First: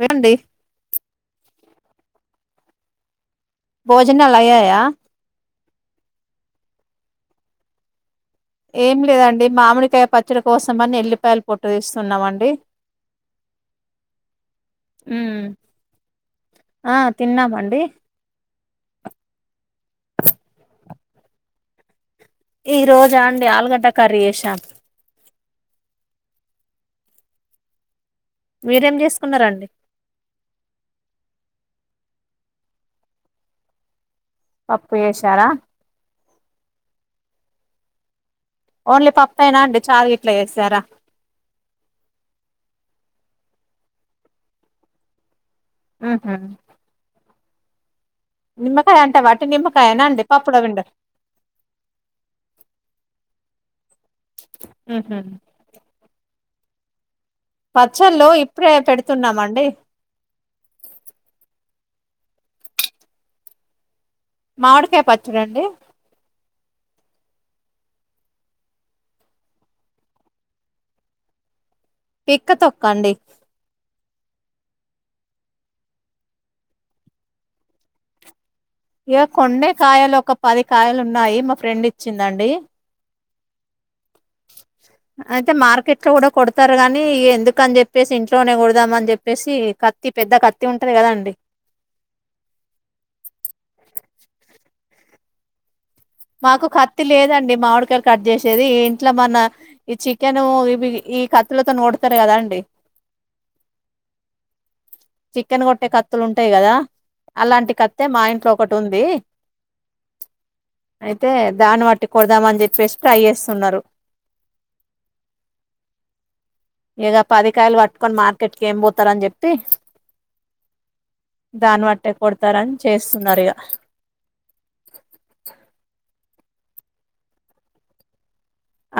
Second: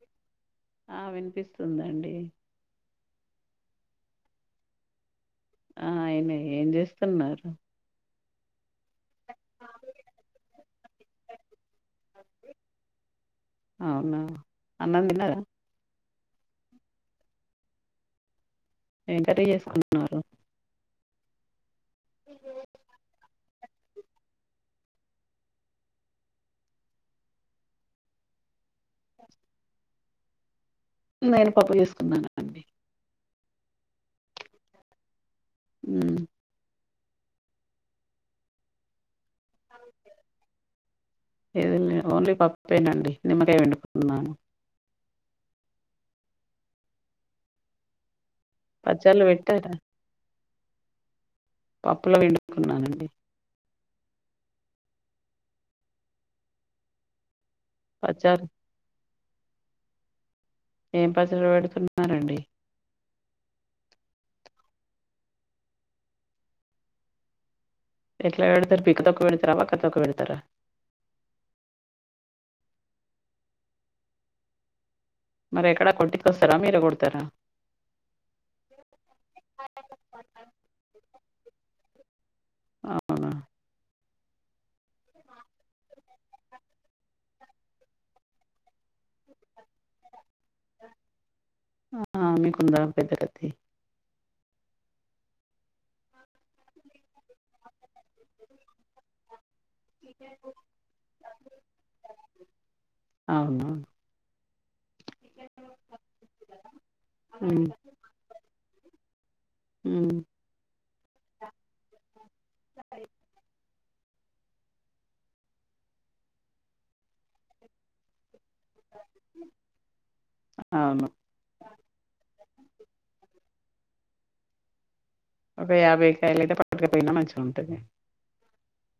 వినండి ఆ వినిపిస్తుందండి భోజనాలు అయ్యాయ ఆ అయినయ్ ఏం జేస్తున్నారు ఏం లే దండి మామిడికాయ పచ్చడి కోసం అని ఎల్లిపాయల పొట్టు తీస్తున్నామండి అవునా అన్నం తిన్నరా ఉమ్ ఆ తిన్నామండి ఎం కర్రీ చేసుకున్నారు ఈ రోజా అండి ఆలుగడ్డ కర్రీ చేసాం మీరేం జేసుకున్నారండి నేను పప్పు చేసుకున్నాను అండి పప్పు ఎసారా మ్మ్ ఓన్లీ పప్పేనా అండి చారు గిట్లా చేసారా లేదండి ఓన్లీ పప్పేనండి నిమ్మకాయ పిండుకున్నాను మ్ హు నిమ్మకాయ అంటే పచ్చళ్ళు వట్టి పెట్టారా నిమ్మకాయెన అండి పప్పులో పిండా పప్పులో పిండుకున్నానండి మ్ హు పచ్చళ్ళు ఇప్పుడే పెడుతున్నామండి ఏం పచ్చళ్ళు పెడుతున్నారండి మావిడికాయ్ పచ్చడండి ఎట్లా వేడతరు, పీక్క తోక పెడ్తారా, వక్కాతోక పెడ్తారా? పిక్క తొక్కండి. మరి ఎక్కడా కొంటికోస్తారా, మీరే కొడతారా. ఇగా కొన్నే కాయలు, ఒక పది కాయలు ఉన్నాయి. మా ఫ్రెండ్ ఇచ్చిందండి. అవునా అయితే మార్కెట్ లో కూడా కొడతారు. కాని ఎందుకని చెప్పేసి, ఇంట్లోనే కోడదామని చెప్పేసి. క కత్తి పెద్ద కత్తి ఉంటది. గదా అండి. ఆ మీకుందాం పెద్దతి కత్తి మాకు కత్తి లేదండి, మామిడికాయలు కట్ చేసేది. ఇంట్లో మొన్నా ఈ చికెను ఇవి, ఈ కత్తులతోని కోడతరు కదా అండి. అవునా చికెన్ కొట్టే కత్తులు ఉంటాయి. కదా అలాంటి కత్త్తె మా ఇంట్లో ఒకటి ఉంది. అయితే, దాన్ని వట్టి కోడదామని చెప్పేసి ట్రై చేస్తున్నారు. ఇగా, పది కాయలు వట్టుకొని మార్ క్కట్కి ఎం పోతారుని చెప్పి, అవును దాన్ని బట్టే కొ తారని చేస్తున్నారు. ఇగా పొకపోయినా, మంచిగా ఉంటుంది.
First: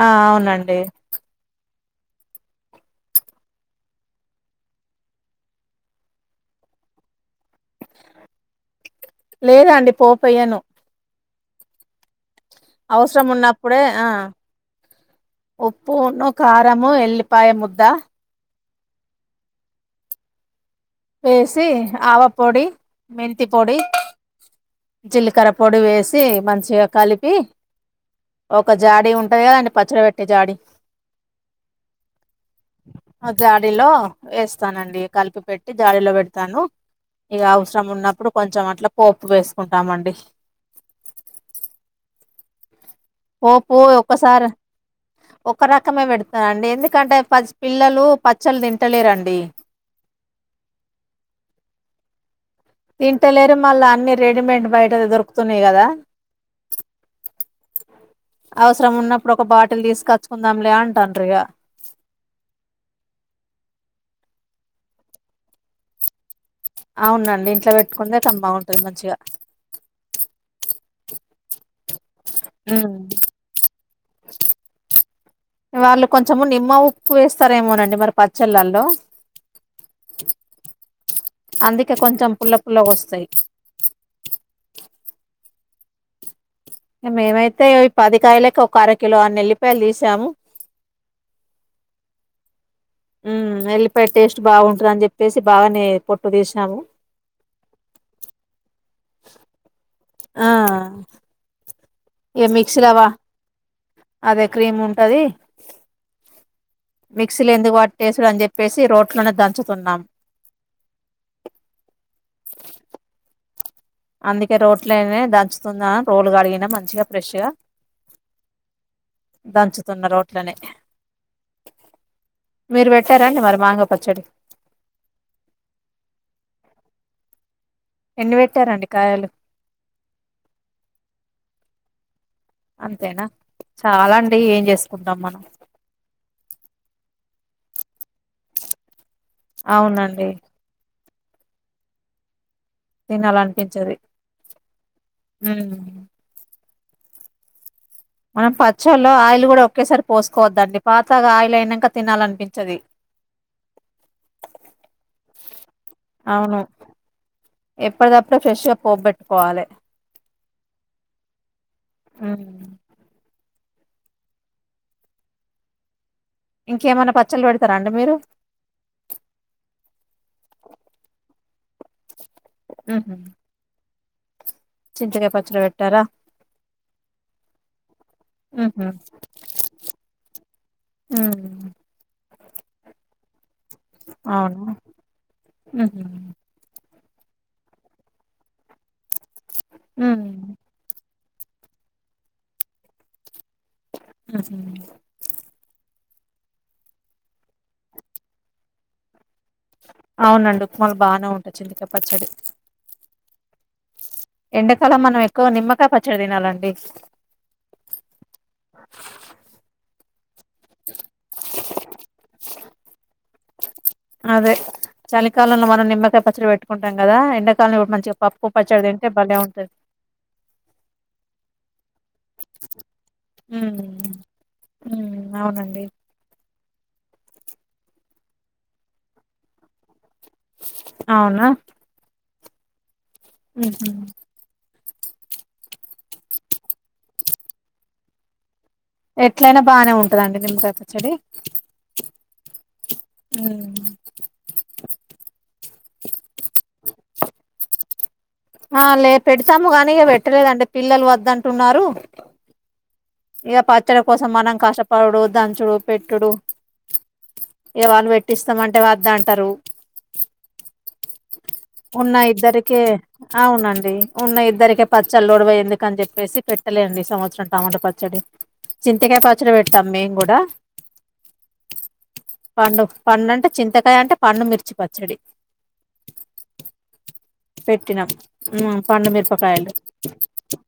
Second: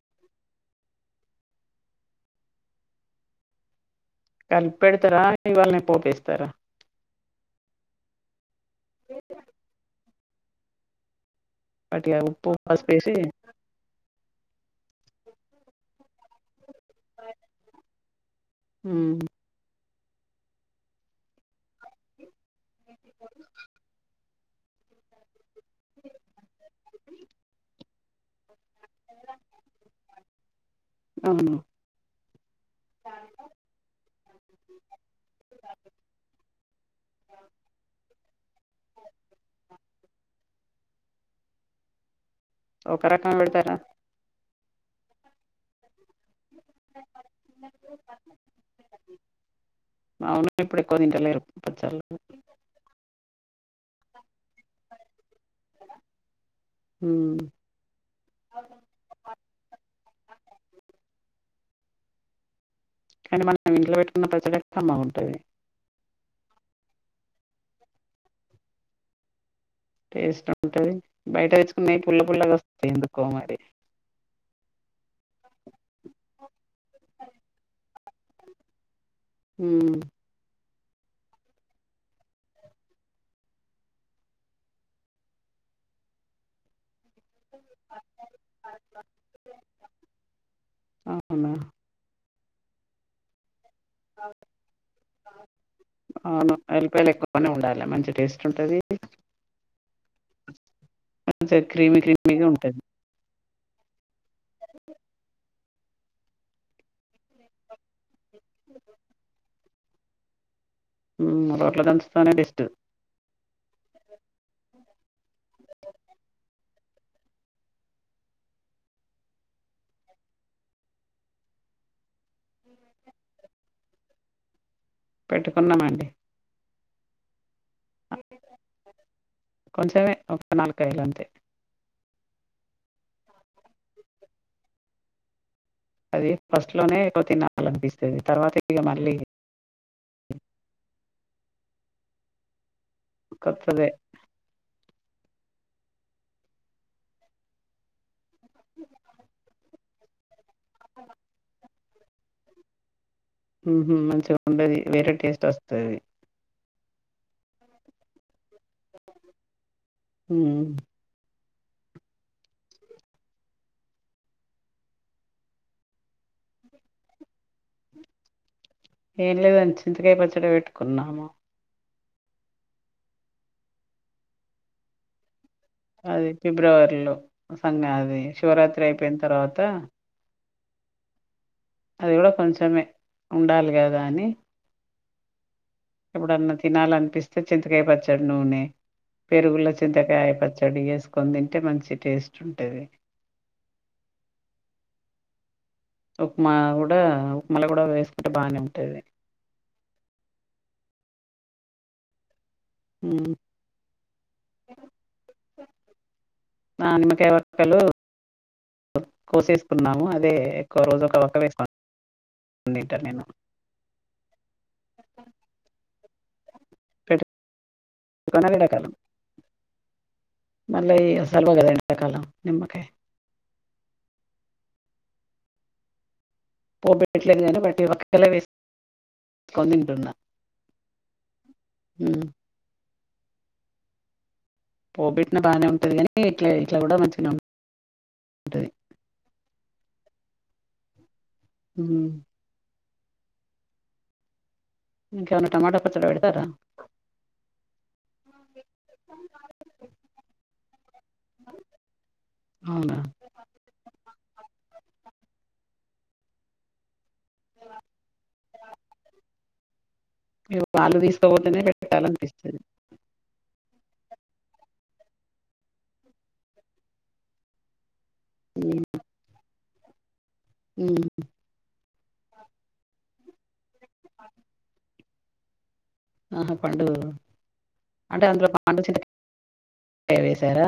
ఆ అవునండి. కలిపి పెడతారా, ఇవాళ్ళనే పోపేస్తారా? లేదాండి పోపు ఎయ్యాను. పటివ ఉప్పు పసుపేసి అవసరం ఉన్నప్పుడే, ఆ ఉప్పున్ను కా రము ఎల్లిపాయ ముద్ద. ఉమ్ వేసి ఆవ పొడి, మెంతి పొడి, జీలకర్ర పొడి వేసి, మంచిగా కలిపి ఒక ఒక జాడి ఉంటది. కదండి పచ్చడి పెట్టే జాడి అవును అ జాడీలో వేస్తానండి. కలిపి పెట్టి లో పెడతాను. ఇగా అవసరం ఉన్నప్పుడు కొంచెం అట్ల పోపు వేసుకుంటామండి. ఒక రకం పెడతారా పోపు ఒకసారి, ఒక రకమే పెడుత అండి ఎందుకంటే, పసి పిల్లలు పచ్చళ్ళు తింటలేరండి. అవును ఇప్పుడు ఎక్కువ తింటలేరు, పచ్చళ్ళు తింటలేరు. మళ్ళీ అన్ని రెడీమేడ్ బయట దోరు తున్నాయి కదా, ఉమ్ అవసరం ఉన్నప్పుడు, ఒక బాటిల్ తీసుకొచ్చు కొందాములే ఆంటంటాండ్ర ఇగా కానీ, మనం ఇంట్లో పెట్టుకున్న పచ్చళ్ళు బాగుంటది. అవునండి, ఇంట్లో పెట్టుకుంటే బాగుంటది. కమ్మగ మంచిగా. టేస్ట్ ఉంటది. బయట తెచ్చు పుల్ల పుల్ల వస్తది. హ్మ్. ఎందుకో మరి వాళ్ళు కొంచము నిమ్మ ఉప్పు వేస్తారేమోనండి. మరి పచ్చళ్ళల్లో ఉ అందుకె కొంచెం పుల్ల పుల్ల గోస్తాయి. మేమైతే అయితే, పదికాయలకి ఒక అర కిలో అన్నెల్లిపాయలు తీసాము. అవునా మ్ ఎల్ పొట్టు అవును తీసాము ఎల్లిపాయలు ఎక్కువగానే ఉండాలి మంచి టేస్ట్ ఉంటది. ఆ మంచిగా క్రీమీ క్రిమీ ఇక గా ఉంటది. మిక్సీలవా అదే క్రీమ్ ఉంటది. మిక్సీలు ఎందుకు పట్టేస్ తుడు అని చెప్పేసి రోట్లోనే దంచుతున్నాం ఉమ్ రోట్లో దంచుతనే బెస్ట్ అందుకే రోట్లోనే దంచుతున్నా రోలు కడిగినా మంచిగా ఫ్రెష్గా దంచుతున్న రోట్లనే మీరు పెట్టారాండి మరి మ్యాంగో పచ్చడి పెట్టుకున్నామండి ఎన్ని పెట్టారండి కాయలు కొంచమే ఒక నాలుగు కాయలు అంతే అంతేనా చాల్ అండి ఏం చేసుకుంటాం మనం అది ఫస్ట్ లోనే ఎక్కువ తినాల అనిపిస్తది తర్వాత ఇగ మళ్ళీ అవునండి తినాల కొత్తదే అనిపించది హ్మ్ మనం పచ్చల్లో ఆయిల్ కూడా ఒకేసారి పోసుకోవద్దండి పాతగా ఆయిల్ అయినాక తినాలనిపించది హ్మ్ హు మంచిగ ఉండది వేరే టేస్ట్ వస్తది అవును ఎప్పటిదప్పుడే ఫ్రెష్గా పోబెట్టుకోవాలే హ్మ్ హ్మ్ ఇంకేమైనా పచ్చళ్ళ పెడతారా అండి మీరు ఏం లేదు అండి చింతకాయ పచ్చడి పెట్టుకున్నాము హ్మ్ హు చింతకాయ పచ్చడి పెట్ అది ఫిబ్రవరిలో సంగ అది శివరాత్రి అయిపోయిన తర్వాత హ్మ్ అది కూడా కొంచమే ఉండాలి కదా అని అవును ఉహు ఎప్పుడన్న తినాల అం పిస్తే చింతకాయ పచ్చడు నూనె పెరుగుల ఉమ్ చింతకాయ పచ్చడి ఎస్ కొని తింటే మంచి టేస్ట్ ఉంటది హ్మ్ హు ఉప్మా కూడా ఉప్మాలో కూడా వేసుకుంటే బానే ఉంటది అవునండి ఉప్మాలో బానే ఉంటది చింతకాయ పచ్చడి హ్మ్ ఎండాకాలం మనం ఎక్కువ నిమ్మకాయ పచ్చడి తినాలండి కో కోసేసుకున్నాము అది ఎక్కువ రోజు ఒక ఒక వెస్కొని తింటాను నేను అదే చలికాలంలో మనం నిమ్మకాయ పచ్చడి పెట్టుకుంటాం కదా ఎండ [unintelligible] మంచిగా పప్పు పెట్టుకొని అది పచ్చడి ఎండాకాలం తింటే భలే ఉంటది ఎండకాలం నిమ్మకాయ్ హ్మ్ హ్మ్ హ్మ్ అవునండి పోప్ పేటట్లేదు గాని బట్టి ఒక్కేలా లా వేసుకోని తింటున్నా అవునా హ్మ్ హు పోబెట్టిన బానే ఉంటది కాని ఇట్లా ఇట్లా కూడా మంచిగా ఉంటది ఎట్లయినా బానే ఉంటాదండి నిమ్మకాయ పచ్చడి హ్మ్ హ్మ్ ఇంకేమైనా టమాటా పచ్చడి పెడతార ఆ లే పెడతాము గాని ఇగ పెట్టలేదంటే పిల్లలు వద్దంటున్నారు అవునా ఇగ పచ్చడి కోసం మనం కష్టపడుడు దంచుడు పెట్టుడు ఇగ వాళ్ళు పెట్టిస్తామంటే వద్ద అంటారు ఇగ వాళ్ళు తీసుకోపోతేనే ఉన్న పెట్టాలనిపిస్తుంది ఇద్దరికే అవునం డి ఉన్న ఇద్దరికే పచ్చళ్ళ లోడవయ్ ఎందుక అని చెప్పేసి పెట్టలే అండి ఈ సంవత్సరం టమాట పచ్చడి చింతకాయ పచ్చడి పెట్టాం మేం గూడ ఉమ్ పండు పండు అంటే చింతకాయ అంటే పండు మిర్చి పచ్చడి ఆహా పండు పెట్టినాం అంటే అందులో ఉమ్ పండు చింతకాయ మిరపకాయలు వేశారా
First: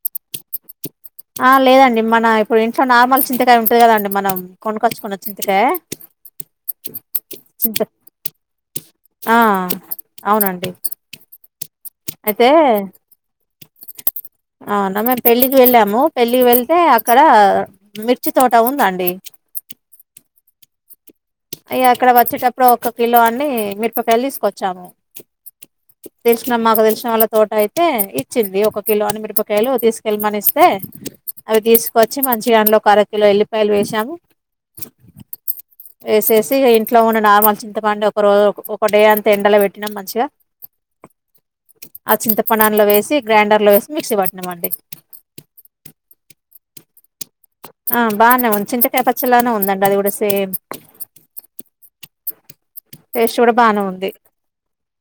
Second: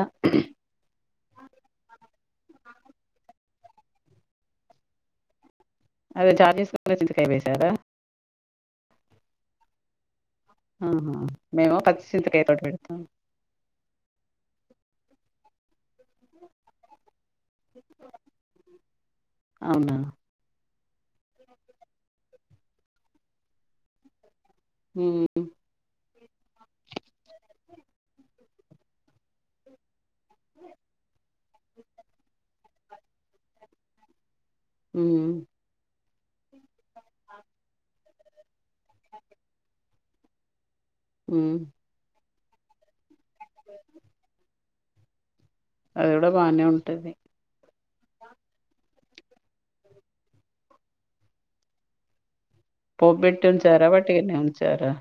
ఆ లేదండి మన ఇప్పుడు ఇంట్లో నార్మల్ చింతకాయ ఉంటది కదండి మనం కొనుకొచ్చుకున్న చింతకాయ అదే [inaudible] చింతకాయ వేశారా? చింత ఆ అవునండి ఆహా మేము కత్ అయితే ఆనగ పెళ్లికి వెళ్ళాము పెళ్లికి వెళ్తే అక్కడ మిర్చి తోట ఉందండి. అవునా ఇగ అక్కడ వచ్చేటప్పుడు ఒక కిలో అన్ని మిరపకాయలు తీసుకొచ్చాము. ఉమ్, తెలిసినామే మాకు తెలిసినా వాళ్ళ తోట అయితే ఇచ్చింది ఒక కిలో అని మిరపకాయలు తీసుకెళ్ళమని ఇస్తే అవి తీసుకొచ్చి మంచిగా అందులోకి అర కిలో ఎల్లుల్లిపాయలు వేశాము. ఉమ్ వేసేసి ఇంట్లో ఉన్న నార్మల్ చింతపండు ఒక రోజు ఒక డే అంత ఎండలో పెట్టినాం మంచి గా ఉమ్ చింతపండు అందులో వేసి గ్రైండర్ లో వేసి మిక్సీ పట్టినామండి. అది కూడా బానే ఉంటది ఆ బానే ఉంది చింతకాయ పచ్ చ్చడి లానే ఉందండి అది గూడ సేమ్ పోపు టేస్ట్ బెట్టి కూడా బాగానే ఉంచారా ఉంది వట్టిగానే ఉంచారా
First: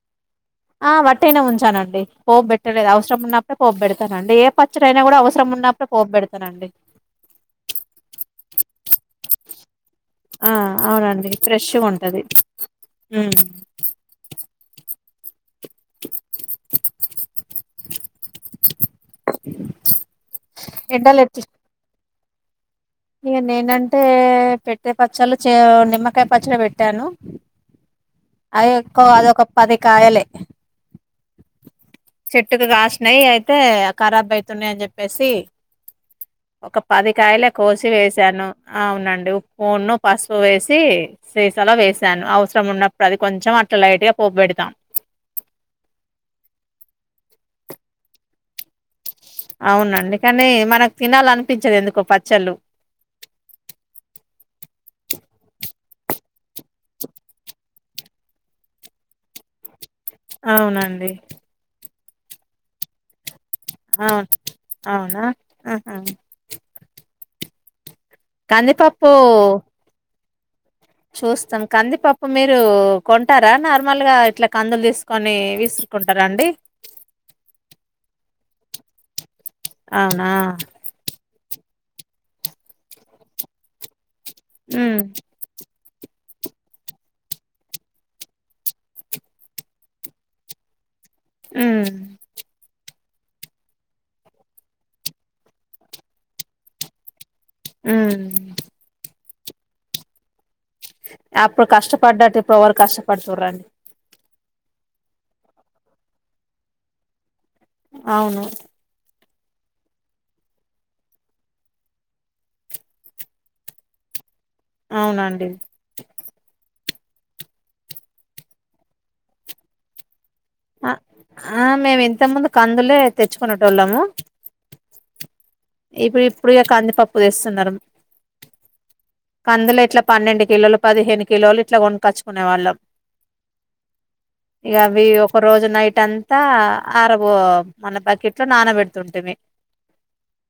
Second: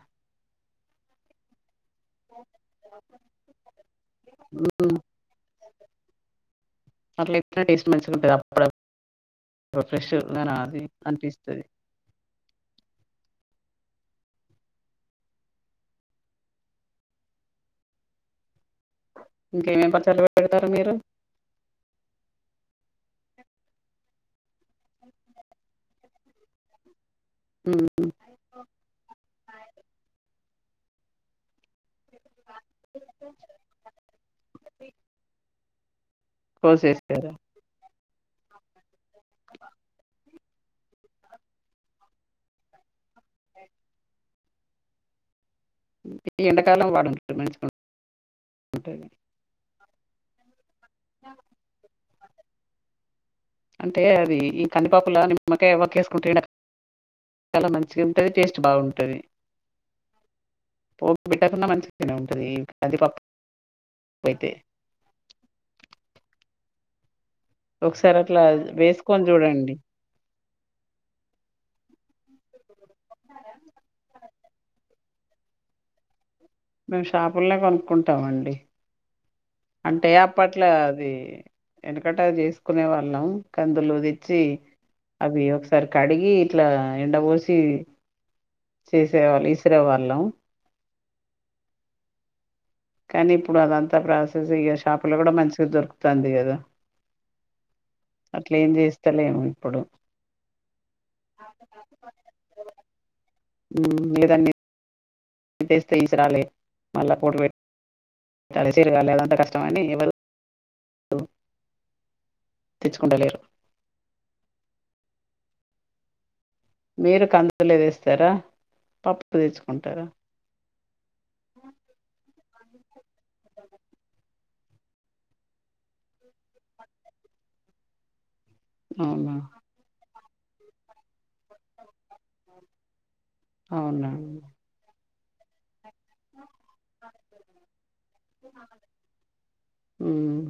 ఆ వట్టిగానే ఉంచానండి పోపు పెట్టలేదు అవసరం ఉన్నప్పుడే పోపు పెడ్ తానండి ఏ పచ్చడి ఉమ్ ఐనా గూడా అవసరం ఉన్నప్పుడే పోపు పెడతానండి. అట్లా చేస్తే టేస్ట్ మంచిగా ఉంటదా [inaudible] ఆ అవునండి ఫ్రెష్ గా ఉంటది. ఉమ్ ఇంకేమేమ్ పచ్చళ్ళు పడతారు మీరు ఎండలు ఎట్ ఇగ నేనంటే పెట్టే పచ్చలు చే నిమ్మకాయ పచ్చడి పెట్టాను. ఉమ్ ఆ యక్కో అదొక పది కాయలే చెట్టుకు కాసినాయి అయితే ఖరాబ్ అయితున్నాయి అని చెప్పేసి ఒక కోసేస్తారా పదికాయలే కోసి వేస్ శాను అవునండి ఉప్పూను పసుపు వేసి సీసలో వేశాను అవసరం ఉన్నప్ డు అది కొంచెం అట్లా లైట్ గా పోప్పు పెడతాం. ఈ ఎండాకాలం వాడుంటారు మంచిగా [unintelligible] అవును అందుకనే మనకు తినాలనిపించదు ఎందుకో పచ్చళ్ళు అంటే అది ఈ కందిపప్పులో నిమ్మకాయ [inaudible] చాలా మంచిగా ఉంటది టేస్ట్ బాగుంటది. అవునండి పోపు [unintelligible] ఉంటది ఇంక కంది పప్ అవును అవునా అహా ఒకసారి అట్లా కందిపప్పు వేసుకొని చూడండి చూస్తాం కందిపప్పు మీరు కొంటారా నార్మల్ గా ఇట్లా కందులు తీసుకొని విసురుకుంటారా అండి? మేము షాపుల్ నే కొనుక్కుంటామండి. అంటే అవునా అప్పట్లో అది వెనకట చేసుకునే వాళ్ళం కందులు దె చ్చి ఉమ్ అవి ఒకసారి కడిగి ఇట్లా ఎండ పోసి చేసేవాళ్ళు యిసిరే వాళ్ళం. మ్ కానీ ఇప్పుడు అదంతా ప్రాసెస్ ఇ షాపులో కూడా మంచిగా దొరుకుతుంది కదా ఉమ్ అట్లే ఏం చేస్తలేము ఇప్పుడు అప్పుడు కష్టపడ్డట్టు ఇప్పుడు ఎవరు కష్టపడుతు రండి లేదన్ని తెస్తే ఇసరాలే మళ్ళ అవును [unintelligible] కష్ట కాని ఎవరు తెచ్చుకుంటలేరు అవునాండి మీరు కందులే వేస్తారా పప్పు తెచ్చుకుంటారా ఆ ఆ మేము ఇంత ముందు కందులే తెచ్చుకునేటోళ్ళము ఇప్పుడు ఇప్పుడె కందిపప్పు తెస్తున్నారు అవునా కందులు ఇట్లా పన్నెండు కిలోలు పదిహేను కిలోలు ఇట్లా కొనుక్కొచ్చుకునేవాళ్ళం అవునా ఒక రోజు నైట్ అంతా అరబో మన బకెట్లో నానబెడుతుంటిమి ఉమ్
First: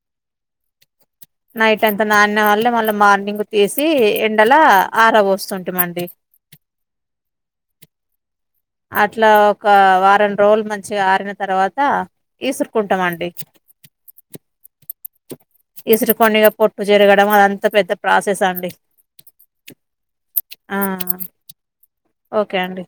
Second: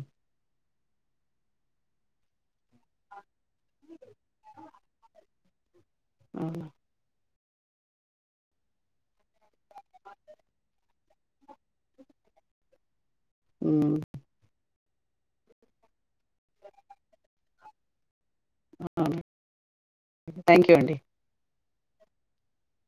నైట్ అంత నాణ్యవాల్లే మళ్ళీ మార్నింగ్ తీసి ఎండల ఆర పోస్తు మండి అట్లా ఒక వారం రోజులు మంచిగా ఆరిన తర్వాత ఇసురుకుంటమండి ఇసురికొని పొట్టు చరగడం అదంత పెద్ద ప్రాస స్ అండి అవును థ్యాంక్ యూ ఆ అండి ఓకే అండి